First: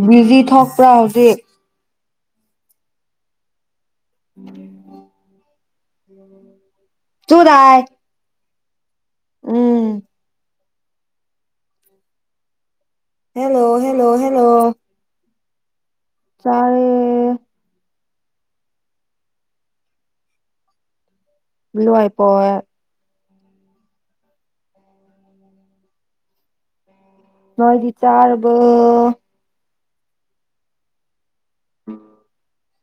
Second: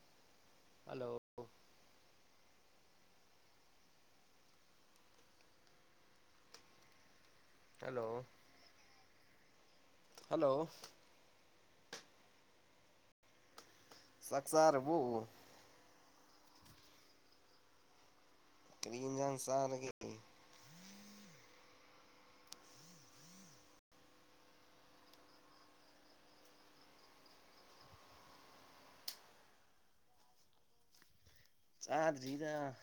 ꯎꯝ busy ꯊꯣꯛꯄ꯭ꯔꯥ hello ꯍꯧꯖꯤꯛ ꯎꯝ ꯇꯨꯗꯥꯏ ꯍꯜꯂꯣ ꯎꯝ ꯍꯜꯂꯣ ꯍꯜꯂꯣ ꯍ ꯁꯥꯛꯛꯆꯔꯕꯨ ꯆꯔꯦ ꯀꯔꯤꯝꯖꯥꯟ ꯁꯔ ꯀ ꯂꯜꯂꯋꯥꯏ ꯄꯣ ꯃꯣꯏꯗꯤ ꯆꯔꯕ ꯆꯗ꯭ꯔꯤꯗ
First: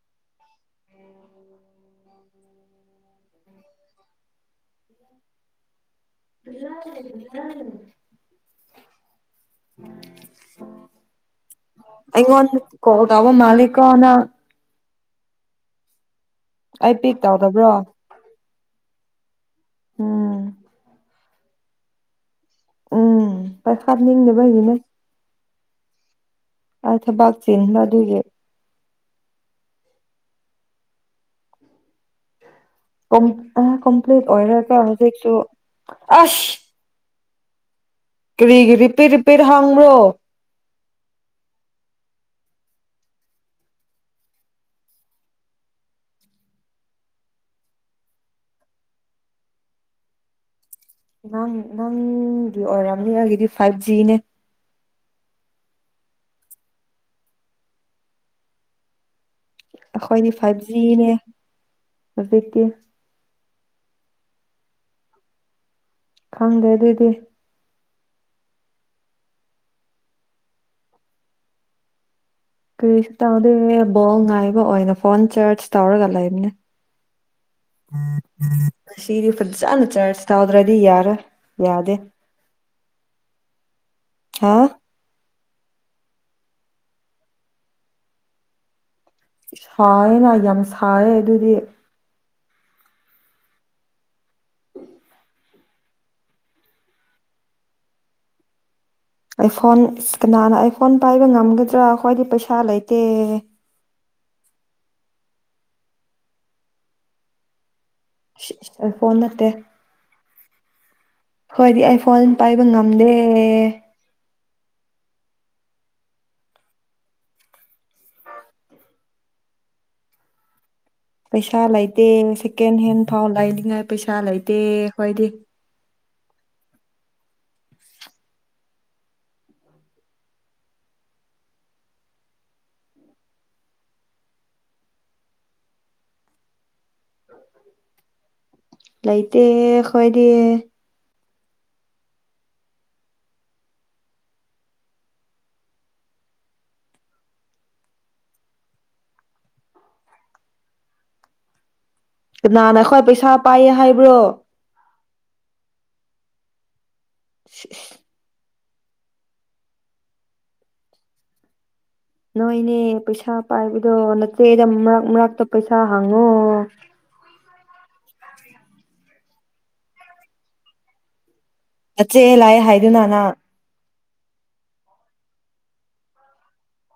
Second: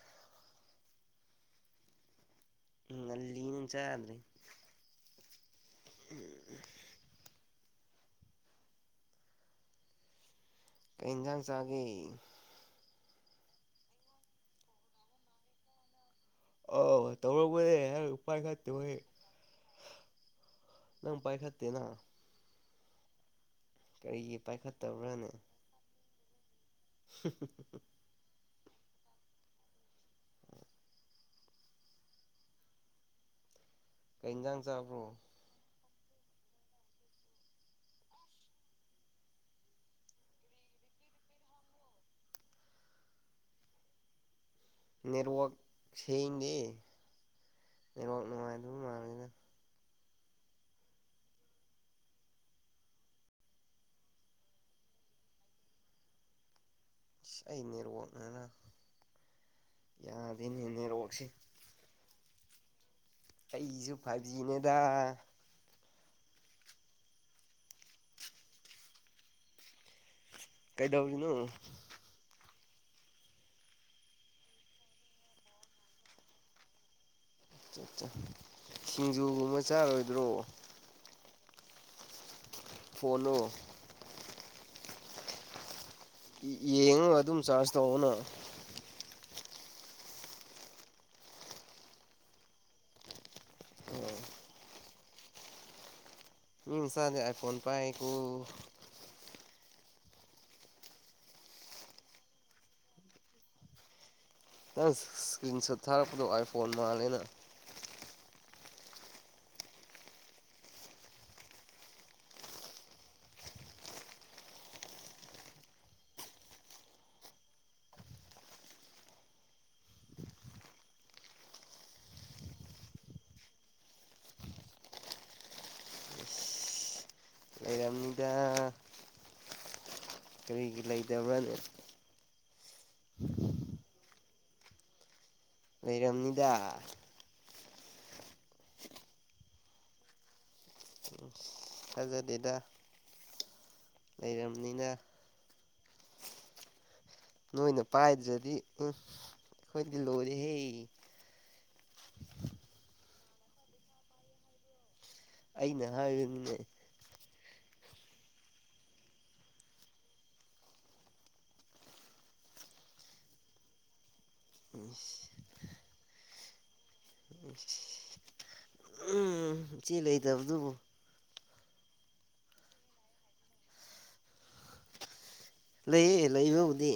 ꯎꯝ ꯂꯤꯅ ꯆꯥ꯭ꯔꯔꯤ ꯂ ꯂꯂ ꯎ ꯀꯩ ꯏꯟꯖꯥꯡ ꯆꯥꯒꯦ ꯀꯕ ꯃꯥꯂꯀꯅ ꯑ ꯑꯩ ꯄꯤꯛ ꯇꯧꯕꯨꯦ ꯇꯧꯗꯕ꯭ꯔꯣ ꯎꯥꯏ ꯈ ꯇꯣꯏ ꯎꯝ ꯅꯪ ꯄꯥꯏꯈꯠꯇꯦꯅ ꯎꯝ ꯀꯔꯤꯒꯤ ꯄꯥꯏꯈꯠꯅꯤꯡꯗꯕꯒꯤꯅꯦ ꯄꯥꯏꯈꯠꯇꯕ꯭ꯔꯥꯅꯦ ꯑ ꯊꯕꯥꯛ ꯆꯤꯟ ꯑꯗꯨꯒꯤ ꯑꯣ ꯑ ꯀꯝꯄ꯭ꯂꯤꯠ ꯀꯩ ꯏꯟꯖꯥꯡ ꯑꯣꯏꯔꯒ ꯆꯥꯕ꯭ꯔꯣ ꯍꯧꯖꯤꯛꯁꯨ ꯑꯁ ꯔꯤꯔꯤꯄꯄꯔ ꯍꯪ꯭ꯔꯣ ꯅꯦꯠꯋꯥꯛ ꯁꯦꯡꯗꯦ ꯅꯦꯠꯋꯥꯛ ꯅꯨꯡꯉꯥꯏꯗꯕ ꯃꯥꯂꯅꯤꯗ ꯅꯪ ꯅꯪꯒꯤ ꯑꯣꯏꯔꯝꯅꯤ ꯑꯩꯒꯤꯗꯤ ꯐꯥꯏꯚ ꯖꯤꯅꯦ ꯑꯩꯅꯤꯣꯅꯅ ꯑꯩꯈꯣꯏꯗꯤ ꯐꯥꯏꯚ ꯖꯤꯅꯦ ꯍꯧꯖꯤꯛ ꯑꯣꯠꯇ ꯑꯩꯁꯨ ꯐꯥꯖꯤꯅꯦꯗ ꯈꯪꯗꯦ ꯑꯗꯨꯏꯗꯤ ꯀꯩꯗꯧꯔꯤꯅꯨ ꯀꯔꯤꯁꯨ ꯇꯥꯗꯦ ꯕꯣꯜ ꯉꯥꯏꯕ ꯑꯣꯏꯅ ꯐꯣꯟ ꯆꯥꯔꯖ ꯇꯧꯔꯒ ꯂꯩꯕꯅꯦ ꯁꯤꯔꯤ ꯁꯤꯡꯖꯨꯒꯨꯝꯕ ꯐꯖꯅ ꯆꯥꯔꯣꯏꯗ꯭ꯔꯣ ꯆꯁꯇꯗ꯭ꯔꯗꯤ ꯌꯥꯔ ꯌꯥꯗꯦ ꯐꯣꯂꯣ ꯈ ꯌꯦꯡꯉꯒ ꯑꯗꯨꯝ ꯆꯥꯔꯖ ꯇꯧꯅ ꯁꯥꯏꯅ ꯌꯥꯝ ꯁꯥꯏ ꯑꯗꯨꯗꯤ ꯑꯣ ꯃꯤꯤꯡꯁꯗꯦ ꯑꯥꯏ ꯐꯣꯟ ꯄꯥꯏ ꯀꯨ ꯑꯩꯐꯣꯟ ꯀꯅꯥꯅ ꯑꯩꯥꯏꯐꯣꯟ ꯄꯥꯏꯕ ꯉꯝꯒꯗ꯭ꯔꯥ ꯈ꯭ꯣꯏꯗꯤ ꯄꯩꯁꯥ ꯂꯩꯇꯦ ꯅꯪ ꯏꯁꯀ꯭ꯔꯤꯟ ꯁꯣꯠ ꯊꯥꯔꯛꯄꯗꯣ ꯑꯥꯏ ꯐꯣꯟ ꯃꯥꯜꯂꯦꯅ ꯐꯣꯟ ꯅꯠꯇꯦ ꯍꯣꯏꯗꯤ ꯑꯩ ꯐꯣꯟ ꯄꯥꯏꯕ ꯉꯝꯗꯦ ꯄꯩꯁꯥ ꯂꯩꯇꯦ ꯁꯦꯀꯦꯟ ꯍꯦꯟ ꯐꯥꯎ ꯂꯩꯅꯤꯡꯉꯥꯏ ꯄꯩꯁꯥ ꯂꯩꯇꯦ ꯑꯩꯈꯣꯏꯗꯤ ꯂꯩꯔꯝꯅꯤꯗ ꯀꯔꯤꯒꯤ ꯂꯩꯇꯕ꯭ꯔꯅꯦ ꯂꯩꯔꯝꯅꯤꯗ ꯂꯩꯥꯏꯇꯦ ꯈꯋꯥꯣꯏꯗꯌꯦ ꯖ ꯗꯦꯗ ꯑꯩꯈꯣꯏꯅ ꯄꯥꯏꯗ꯭ꯔꯗꯤ ꯎ ꯑꯩꯈꯣꯏꯗꯤ ꯂꯣꯏꯔꯦꯍꯦ ꯀꯅꯥꯅ ꯈ꯭ꯋꯥ ꯄꯩꯁꯥ ꯄꯥꯏꯌꯦ ꯍꯥꯏꯕ꯭ꯔꯣ ꯑꯩꯅ ꯍꯥꯏꯕꯅꯤꯅꯦ [unintelligible] ꯅꯣꯏ ꯏꯅꯦ ꯄꯩꯁꯥ ꯄꯥꯏꯕꯤꯗꯣ ꯅ ꯆꯦꯗ ꯎꯝ ꯃꯔꯛ ꯃꯔꯛꯇ ꯄꯩꯁꯥ ꯍꯥꯡꯉꯣꯑꯣ [unintelligible] ꯎ [unintelligible] ꯎꯝ ꯏ ꯆꯦ ꯂꯩꯇꯕꯗꯨꯕꯨ ꯆꯠꯁꯦ ꯂꯥꯛꯑꯦ ꯍꯥꯏꯗꯨꯅꯅ ꯂꯩꯌꯦ ꯂꯩꯕꯕꯨꯗꯤ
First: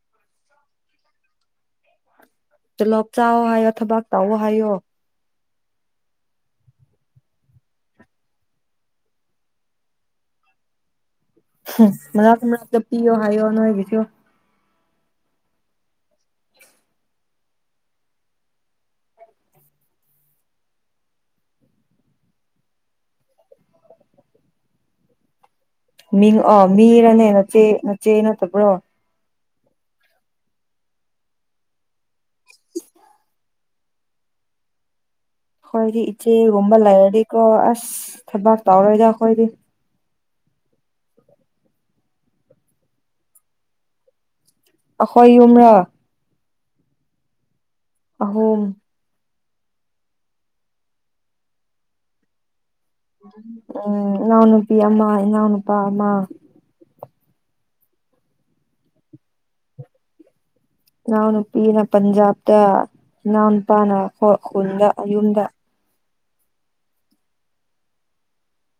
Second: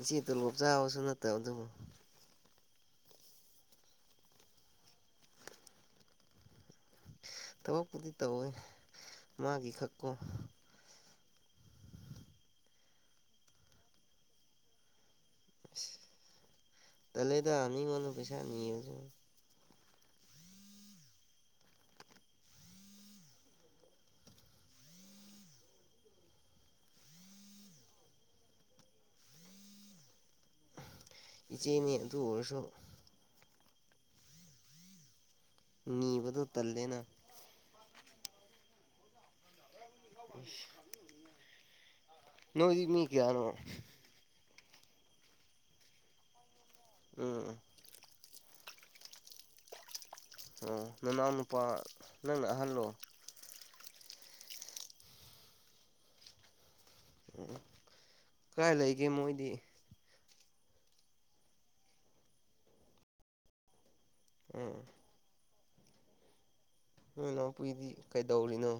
ꯏꯆꯦ ꯇꯣ ꯂꯣꯞ ꯆꯥꯕꯁꯨ ꯅꯠꯇꯕ ꯑꯗꯨꯕꯨ ꯇꯂꯣꯞ ꯆꯥꯑꯣ ꯍꯥꯏꯌꯣ ꯊꯕꯥꯛ ꯇꯥꯛꯑꯣ ꯍꯥꯏꯌꯣ ꯊꯕꯛꯄꯨꯗꯤ ꯇꯧꯋꯤ ꯃꯥꯒꯤ ꯈꯛꯀꯣ ꯃ ꯄꯤꯌꯑꯣ ꯍꯥꯏꯌꯑꯣ ꯅꯁꯤꯑꯣ ꯇꯗ ꯑꯅꯤ ꯀꯅ ꯄꯩꯁꯥꯅꯤꯁꯨ ꯃꯤꯡ ꯑ ꯃꯤꯔꯅꯦ ꯅꯆꯦ ꯅꯆꯦ ꯅꯠꯇꯕ꯭ꯔꯣ ꯏꯆꯦꯅꯤ ꯑꯗꯨ ꯑꯣꯏꯁꯨꯣ ꯍꯣꯏꯗꯤ ꯅꯤꯕꯗꯣ ꯏꯆꯦꯒꯨꯝꯕ ꯇꯜꯂꯦꯅ ꯂꯩꯔꯗꯤꯀꯣ ꯑꯁ ꯊꯕꯥꯛ ꯇꯧꯔꯣꯏꯗ ꯑꯩꯈꯣꯏꯗꯤ [unintelligible] ꯅꯣꯏ ꯃꯤ ꯀꯌꯥꯅꯣ ꯑꯈꯣꯏ ꯌꯨꯝ꯭ꯔꯥ ꯎꯝ ꯎꯝ ꯑꯍꯨꯝ ꯑꯣ ꯅꯅꯥꯎ ꯅꯨꯄꯥ ꯅꯪꯅ ꯑꯍꯜꯂꯣ ꯎꯝ ꯏꯅꯥꯎ ꯅꯨꯄꯤ ꯑꯃ ꯏꯅꯥꯎ ꯅꯨꯨꯄꯥ ꯑꯃ ꯎ ꯀꯗꯥꯥꯏ ꯂꯩꯒꯦ ꯃꯣꯏꯗꯤ ꯅꯅꯥꯎꯅ ꯅꯨꯄꯤꯅ ꯄꯟꯖꯥꯕꯗ ꯅꯅꯥꯎꯅꯄꯥꯥꯅ ꯍꯣꯏ ꯎꯝ ꯈꯨꯟꯗ ꯌꯨꯝꯗ ꯅꯣꯏ ꯅꯥꯎꯄꯨꯏꯗꯤ ꯀꯩꯗꯧꯔꯤꯅꯣ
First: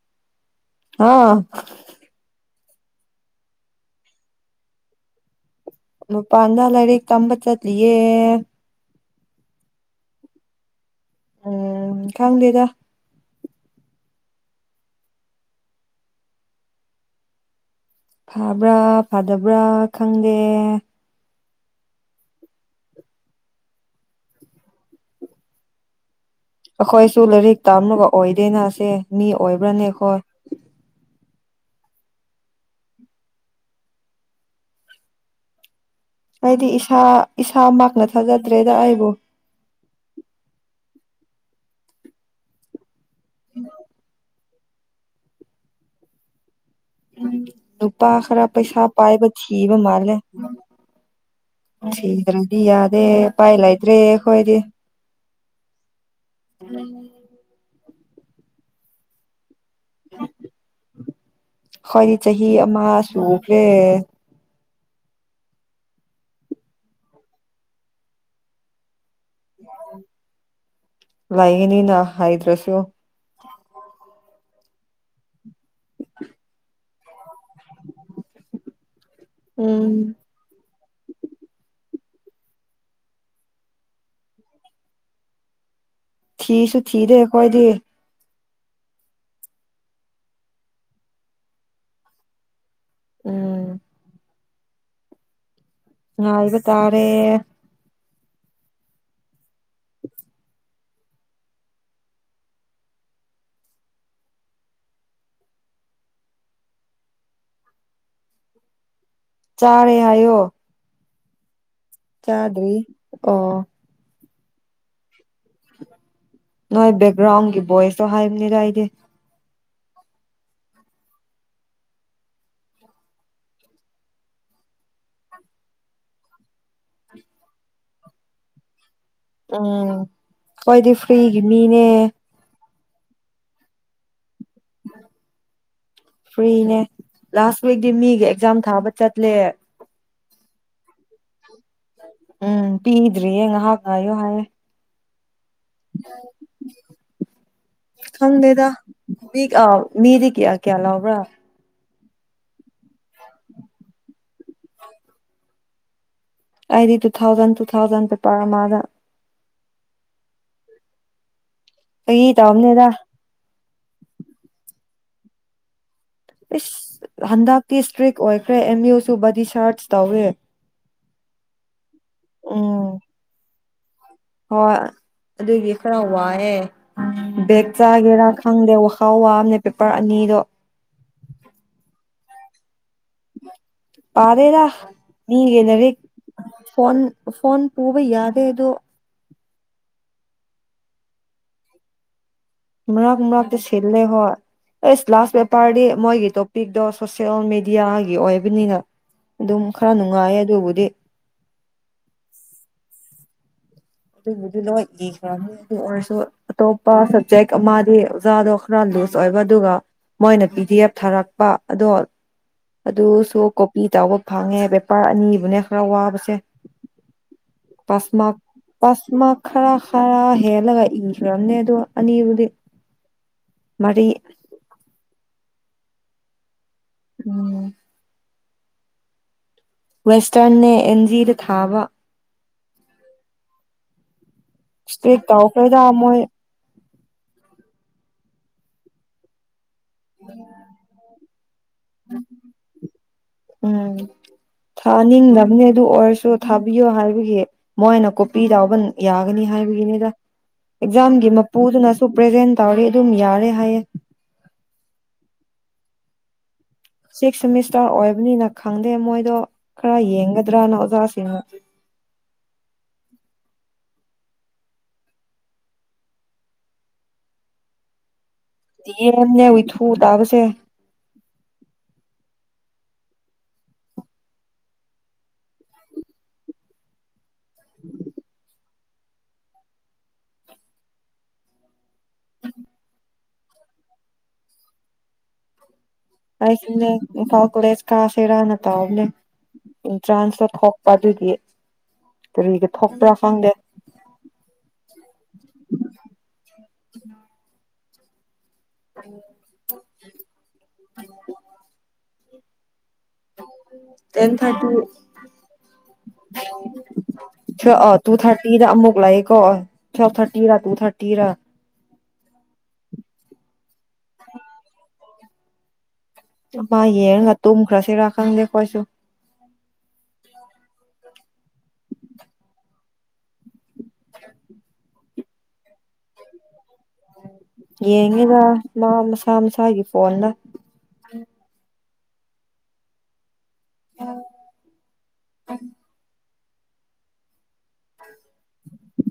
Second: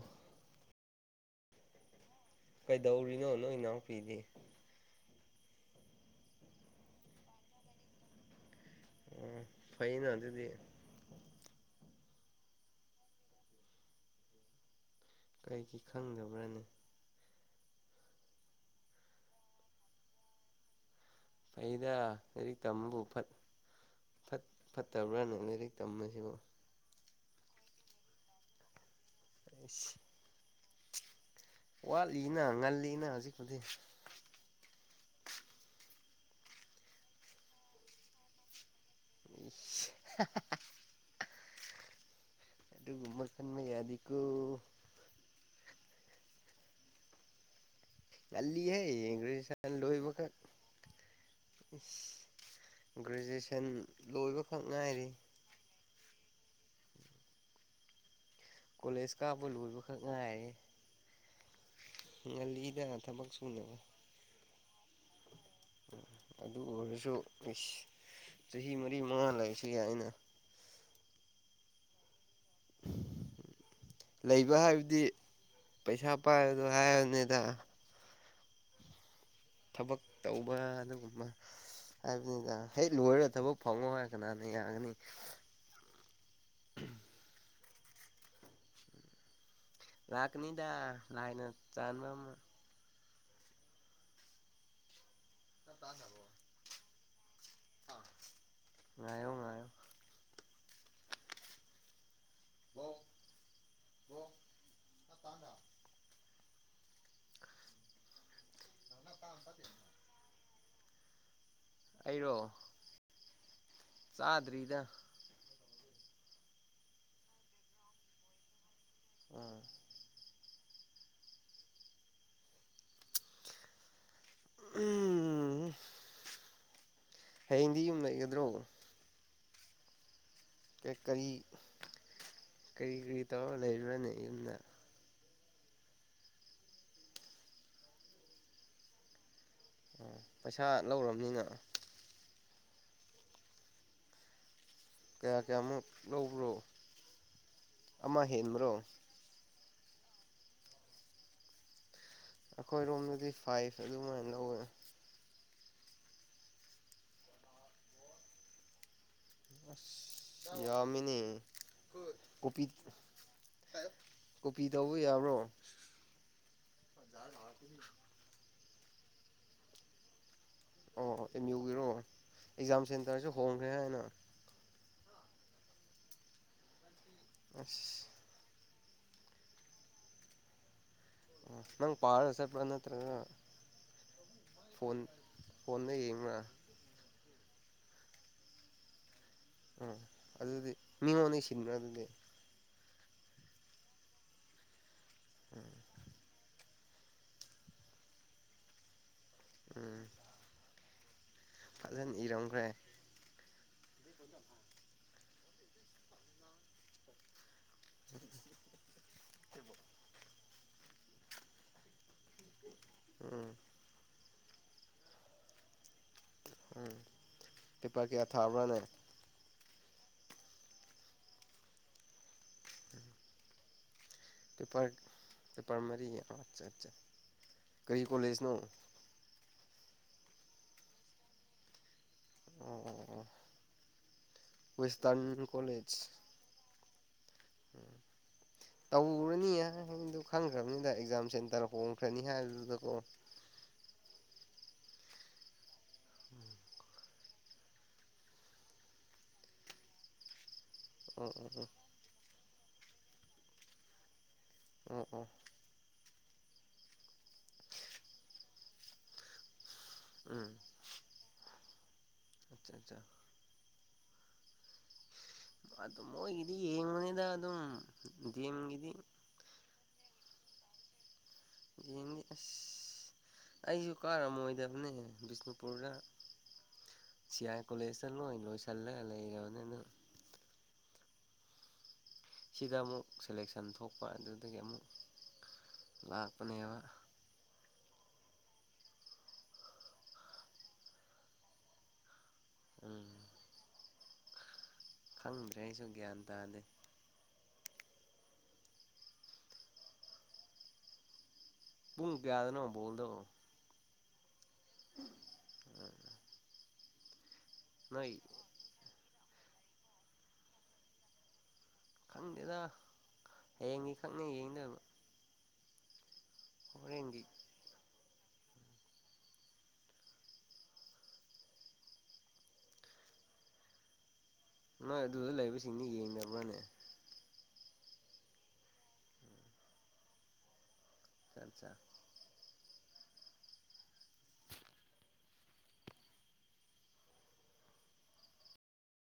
ꯑꯥ ꯀꯩꯗꯧꯔꯤꯅꯣ ꯅꯣꯏ ꯏꯅꯥꯎꯄꯤꯗꯤ ꯄꯗꯥ ꯂꯔꯤ ꯇꯝꯕ ꯆꯠ ꯂꯦ ꯎ ꯐꯩꯅ ꯑꯗꯨꯗꯤ ꯎꯝ ꯀꯉꯗꯦꯗ ꯀꯩꯒꯤ ꯈꯪꯗꯕ꯭ꯔꯅꯤ ꯐꯕ꯭ꯔꯥ ꯐꯗꯕ꯭ꯔꯥ ꯈꯪꯗꯦ ꯐꯗ ꯂꯥꯏꯔꯤꯛ ꯇꯝꯕꯕꯨ ꯐꯠꯇꯕ꯭ꯔꯥꯅ ꯂꯥꯏꯔꯤꯛ ꯇꯝꯕꯁꯤꯕꯨ ꯑꯩꯈꯣꯏꯁꯨ ꯂꯥꯏꯔꯤꯛ ꯇꯥꯝꯂꯨꯕ ꯑꯣꯏꯗꯦꯅꯁꯦ ꯃꯤ ꯏꯁ ꯑꯣꯏꯕ꯭ꯔꯥꯅꯦꯈꯣꯏ ꯋꯥꯠꯂꯤꯅ ꯉꯜꯂꯤꯅ ꯍꯧꯖꯤꯛꯄꯗꯤꯛ ꯑꯩꯗꯤ ꯏꯁꯥ ꯏꯁꯥꯃꯛꯅ ꯊꯥꯖꯗ꯭ꯔꯦꯗ ꯑꯩ [unintelligible] ꯑꯗꯨꯨ ꯨꯃꯔꯁ ꯃ ꯌꯥꯗꯤ ꯀꯧꯕ ꯎꯝ ꯅꯨꯄꯥ ꯈꯔ ꯄꯩꯁꯥ ꯉꯜꯂꯤꯍꯦ ꯄꯥꯏꯕ ꯊꯤꯕ ꯒ꯭ꯔꯦꯖꯨꯑꯦꯁꯟ ꯃꯥꯜꯂꯦ ꯂꯣꯏꯕꯈꯛ ꯊꯤꯗ꯭ꯔꯗꯤ ꯌꯥꯗꯦꯄꯥꯏ ꯒ꯭ꯔꯦꯖꯨꯑꯦꯁꯟ ꯂꯩꯇ꯭ꯔꯦ ꯑꯩꯈꯣꯏꯗꯤ ꯂꯣꯏꯕꯈꯛ ꯉꯥꯏꯔꯤ ꯎꯝ ꯀꯣꯂꯦꯁ ꯀꯥꯣꯜ ꯐꯛꯉꯥꯏ ꯑꯩꯣꯏꯗꯤ ꯆꯍꯤ ꯑꯃ ꯁꯨꯈ꯭ꯔꯦ ꯁꯨꯅꯕ ꯎ ꯑꯗꯨ ꯑꯣꯏꯔꯁꯨ ꯆꯍꯤ ꯃꯔꯤ ꯃꯉꯥꯜ ꯂꯩꯁꯤ ꯌꯥ ꯑꯩꯅ ꯌꯦꯅꯤꯅ ꯍꯥꯏꯗ꯭ꯔꯁꯨꯣ ꯂꯩꯕ ꯍꯥꯏꯕꯗꯤ ꯄꯩꯁꯥ ꯄꯥꯏꯕꯗꯣ ꯍꯥꯏꯔꯕꯅꯤꯗ [unintelligible] ꯊꯕꯛ ꯇꯧꯕ ꯑꯗꯨꯒꯨꯝꯕ ꯍꯥꯏꯕꯅꯤꯗ ꯍꯦꯛ ꯂꯣꯏꯔ ꯊꯕꯛ ꯐꯪꯉꯣ ꯍꯥꯏꯔ ꯀꯅꯥꯅ ꯌꯥꯒꯅꯤ ꯊꯤꯁꯨ ꯊꯗꯦ ꯀꯋꯥꯗꯌꯦ ꯂꯥꯛꯅꯤꯗꯥ ꯂꯅ ꯆꯥꯕ ꯎꯝ ꯑ ꯏꯕ ꯇꯥꯔꯦ ꯉꯥꯏꯣ ꯉꯥꯏꯌꯣ ꯆꯥꯔꯦ ꯍꯥꯏꯣ ꯑꯩꯔꯣ ꯆꯗ꯭ꯔꯤ ꯑꯣ ꯆꯥꯗ꯭ꯔꯤꯗ ꯅꯣꯏ ꯕꯦꯛꯒ꯭ꯔꯥꯎꯟꯒꯤ ꯕꯣꯏꯁꯇꯣ ꯍꯥꯏꯕꯅꯦꯗ ꯑꯩꯗꯤ ꯍꯌꯦꯡꯗꯤ ꯌꯨꯝ ꯂꯩꯒꯗ꯭ꯔꯣ ꯑꯥ ꯀꯣꯏꯗꯤ ꯐꯔꯤꯒꯤ ꯃꯤꯅꯦ ꯀꯩ ꯀꯔꯤ ꯇ ꯂꯩꯕꯅꯤꯅ ꯐ꯭ꯔꯤꯅꯦ ꯂꯥꯁ ꯋꯤꯛꯗꯤ ꯃꯤꯒ ꯑꯦꯛꯖꯥꯝ ꯊꯥꯕ ꯆꯠꯂꯦ ꯑꯣ ꯄꯩꯁꯥ ꯂꯧꯔꯕꯅꯤꯅ ꯎꯝ ꯄꯤꯗ꯭ꯔꯤꯌꯦ ꯉꯥꯏꯍꯥꯛ ꯉꯥꯏꯌꯣ ꯍꯥꯏꯔꯦ ꯀꯌꯥ ꯀꯌꯥꯃꯨꯛ ꯂꯧꯕ꯭ꯔꯣ ꯑꯃ ꯍꯦꯟꯕ꯭ꯔꯣ ꯑ ꯃꯤꯗꯤ ꯀꯌꯥ ꯀꯌꯥꯂꯥꯎꯑꯣꯕ꯭ꯔꯥ ꯑꯩꯈꯣꯏꯔꯣꯝꯗꯗꯤ ꯐꯥꯏꯚ ꯑꯗꯨꯃꯥꯏꯅ ꯂꯧꯋꯦ ꯑꯩꯗꯤ ꯇꯨ ꯊꯥꯎꯖꯟ ꯇꯨ ꯊꯥꯎꯖꯟ ꯄꯦ ꯄꯔ ꯃꯥꯗ ꯑ ꯌꯥꯃꯤꯅꯤ ꯀꯒꯤ ꯇ ꯑꯣꯅꯦꯗ ꯀꯣꯄꯤ ꯇꯧꯕ ꯌꯥꯕ꯭ꯔꯣ ꯏꯁ ꯍꯟꯗꯛꯇꯤ ꯏꯁꯇ꯭ꯔꯤꯛ ꯑꯣꯏꯈ꯭ꯔꯦ ꯑꯦꯝ ꯌꯨ ꯁꯨꯕꯗꯤ ꯁꯔꯠꯁ ꯇꯧꯋꯦ ꯑꯣ ꯑꯦꯝ ꯌꯨꯒꯤꯔꯣꯑꯣ ꯑꯦꯛꯖꯥꯝ ꯎꯝ ꯁꯦꯟꯇꯔꯁꯨ ꯍꯣꯡꯉ ꯍ ꯍꯥꯏꯅ ꯍꯣꯏ ꯑꯗꯨꯒꯤ ꯈꯔ ꯋꯥꯑꯦ ꯕꯒ ꯑꯁ ꯆꯒꯦꯔ ꯈꯪꯗꯦ ꯋꯥ ꯈꯥꯎ ꯋꯥꯝꯅꯦ ꯄꯦꯄꯔ ꯑꯅꯤꯗꯣ ꯅꯪ ꯄꯍꯥꯔꯁꯦ ꯄꯥꯅ ꯄꯔꯦꯔ ꯐꯣꯟ ꯅꯒ ꯅꯔꯤ ꯐꯣꯟꯗ ꯌꯦꯡꯕ꯭ꯔꯥ ꯐꯣꯟꯣꯟ ꯐꯣꯟ ꯄꯕ ꯌꯥꯗꯦꯗꯣ ꯑ ꯑꯗꯨꯗꯤ ꯃꯤ ꯃꯉꯣꯟꯗ ꯁꯤꯟꯗ꯭ꯔ ꯑꯗꯨꯗꯤ ꯃꯔꯛ ꯃꯣꯔꯛꯇ ꯁꯤꯜ ꯂꯩ ꯍ ꯑꯦꯁ ꯂꯥꯁ ꯦꯄꯔꯗꯤ ꯃꯣꯏꯒꯤꯣ ꯄꯄꯤꯛꯇꯣ ꯁꯣꯁꯦꯜ ꯃꯦꯗꯤꯌꯥꯒꯤ ꯑꯣꯏꯕꯅꯤꯅ ꯑꯗꯨꯝ ꯈꯔ ꯎꯝ ꯅꯨꯡꯉꯥꯏꯌꯦ ꯑꯗꯨꯕꯨꯗꯤ ꯐꯖꯅ ꯏꯔꯝꯈ꯭ꯔꯦ ꯑꯕꯨꯗꯨ ꯂ ꯈ ꯑꯗꯨ ꯑꯣꯏꯔꯁꯨ ꯑꯇꯣꯞꯄ ꯁꯕꯖꯦꯛ ꯑꯃꯗꯤ ꯑꯣꯖꯥꯗꯣ ꯈꯔ ꯂꯨꯖ ꯑꯣꯏꯕ ꯑꯗꯨꯒ ꯃꯣꯏꯅ ꯄꯤ ꯗꯤ ꯑꯦꯐ ꯊꯥꯔꯛꯄ ꯑꯗꯣ ꯑꯗꯨ ꯁꯣ ꯎꯝ ꯀꯣꯕꯤ ꯇꯥꯕ ꯐꯪꯉꯦ ꯄꯦꯄꯔ ꯑꯅꯤꯕꯨꯅꯦ ꯈꯔ ꯋꯥꯕꯁꯦ ꯎꯝ ꯄ ꯄꯦꯄꯔ ꯀꯌꯥ ꯃꯥ ꯊꯥꯕ꯭ꯔꯥꯅꯦ ꯄꯥꯁꯃꯔ ꯈꯔ ꯍꯦꯜꯂꯒ ꯏꯈꯨꯔꯝꯅꯦ ꯑꯗꯣ ꯑꯅꯤꯕꯨꯗꯤ ꯃꯔꯤ ꯄꯦꯄꯔ ꯄꯦꯄꯔ ꯃꯔꯤ ꯎꯝ ꯣ [unintelligible] ꯋꯦꯁꯇꯔꯟꯦ ꯑꯦꯟꯖꯤꯗ ꯊꯥꯕ ꯑꯣ ꯏꯁꯇꯦ ꯇ ꯋꯦꯁꯇꯔꯟ ꯐꯔꯦꯗꯃꯣꯏ ꯇꯕꯨꯔꯅꯤꯌꯦ ꯗꯣ ꯈꯪꯈ꯭ꯔꯕꯅꯤꯅꯗ ꯑꯦꯛꯖꯥꯝ ꯀꯈ꯭ꯔꯅꯤ ꯍꯥꯏ ꯑꯗꯨꯗꯀꯣ ꯊꯥꯅꯤꯡꯗꯕꯅꯤ ꯑꯗꯨ ꯑꯣꯏꯔꯁꯨ ꯊꯥꯕꯤꯌꯣ ꯍꯥꯏꯕꯒꯤ ꯃꯣꯏꯅ ꯀꯣꯄꯤ ꯌꯥꯎꯕ ꯌꯥꯒꯅꯤ ꯍꯥꯏꯕꯒꯤꯅꯤꯗ ꯑꯦꯛꯖꯥꯝꯒꯤ ꯑꯣ ꯑꯣ ꯃꯄꯨꯗꯨꯅꯁꯨ ꯄ꯭ꯔꯖꯦꯟ ꯇꯧꯔꯤ ꯑꯗꯨꯝ ꯌꯥꯔꯦ ꯍꯥꯏꯌꯦꯦ ꯑꯣ ꯑꯣ ꯁꯤꯛꯁ ꯁꯦꯃꯤꯁꯇꯔ ꯑꯣꯏꯕꯅꯤꯅ ꯈꯪꯗꯦ ꯃꯣꯏꯗꯣ ꯈꯔ ꯌꯦꯡꯒꯗ꯭ꯔꯥꯅ ꯑꯣꯖꯥꯁꯤꯅ ꯑꯆꯥ ꯑꯆꯥ ꯃ ꯑꯗꯨ ꯃꯣ ꯏꯗꯤ ꯌꯦꯡꯉꯅꯦꯅꯤꯗ ꯑꯗꯨ ꯑꯗꯨꯝ ꯗꯤ ꯑꯦꯝꯒꯤꯗꯤ ꯅꯦ ꯎ ꯊꯨ ꯇꯥꯕꯁꯦ ꯌꯦꯒꯤ ꯑꯁ ꯑꯩꯁꯨ ꯀꯥꯔꯝꯣꯏꯗꯕꯅꯦ ꯕꯤꯁꯅꯨꯄꯨꯔꯗ ꯁꯤꯌꯥꯏ ꯀꯣꯂꯁ ꯏ ꯀꯂꯒꯂ ꯌꯥꯅꯤ ꯁꯤꯗ ꯑꯃꯨꯛ ꯁꯦꯂꯦꯛꯁꯟ ꯊꯣꯛꯄ ꯑꯗꯨꯗꯒꯤ ꯑꯃꯨꯛ ꯑ ꯂꯥꯛꯄꯅꯦꯕ ꯐꯥꯎ ꯀ ꯀꯥꯁꯦꯔꯥꯅ ꯇꯧꯅꯦ ꯑꯦꯟꯇ꯭ꯔꯥꯟꯁꯇꯣ ꯊꯣꯛꯄ ꯑꯗꯨꯗꯤ ꯀꯔꯤꯒ ꯎꯝ ꯊꯣꯛꯄ꯭ꯔꯥ ꯐꯪꯗꯦ ꯈꯪꯗ꯭ꯔꯦ ꯑꯩꯁꯨ ꯒ꯭ꯌꯥꯟ ꯇꯥꯅꯤ ꯎꯝ ꯇꯨꯡ ꯀꯌꯥꯗꯅꯣꯜꯗꯣ ꯇꯦꯟ ꯊꯥꯔꯇꯤ ꯏ ꯅꯣꯏ ꯇꯨ ꯊꯥꯔꯇꯤꯗ ꯑꯃꯃꯨꯛ ꯂꯥꯏꯛ ꯀꯣ ꯐꯣꯔ ꯊꯔꯇꯤ ꯔ ꯇꯨ ꯊꯔꯇꯤ ꯔ ꯈꯪꯗꯦꯗ ꯍꯌꯦꯡꯏꯤ ꯈꯪꯉ ꯌꯦꯡꯗꯕ ꯑꯃ ꯍꯣꯔꯦꯟꯒꯤ ꯌꯦꯡꯒ ꯇꯨ ꯃꯈ꯭ꯔꯁꯤ ꯀꯪꯒꯦ ꯀꯣꯏꯁꯨꯣ ꯍꯣꯏ ꯑꯗꯨꯗ ꯂꯩꯕꯁꯤꯡꯅꯤ ꯌꯦꯡꯅꯕ꯭ꯔꯅꯦ ꯌꯦꯡꯉꯦꯗ ꯃꯥ ꯃꯁꯥ ꯃꯁꯥꯒꯤ ꯐꯣꯟꯅ ꯆꯠ ꯆꯥ ꯎꯝ ꯎꯝ [unintelligible]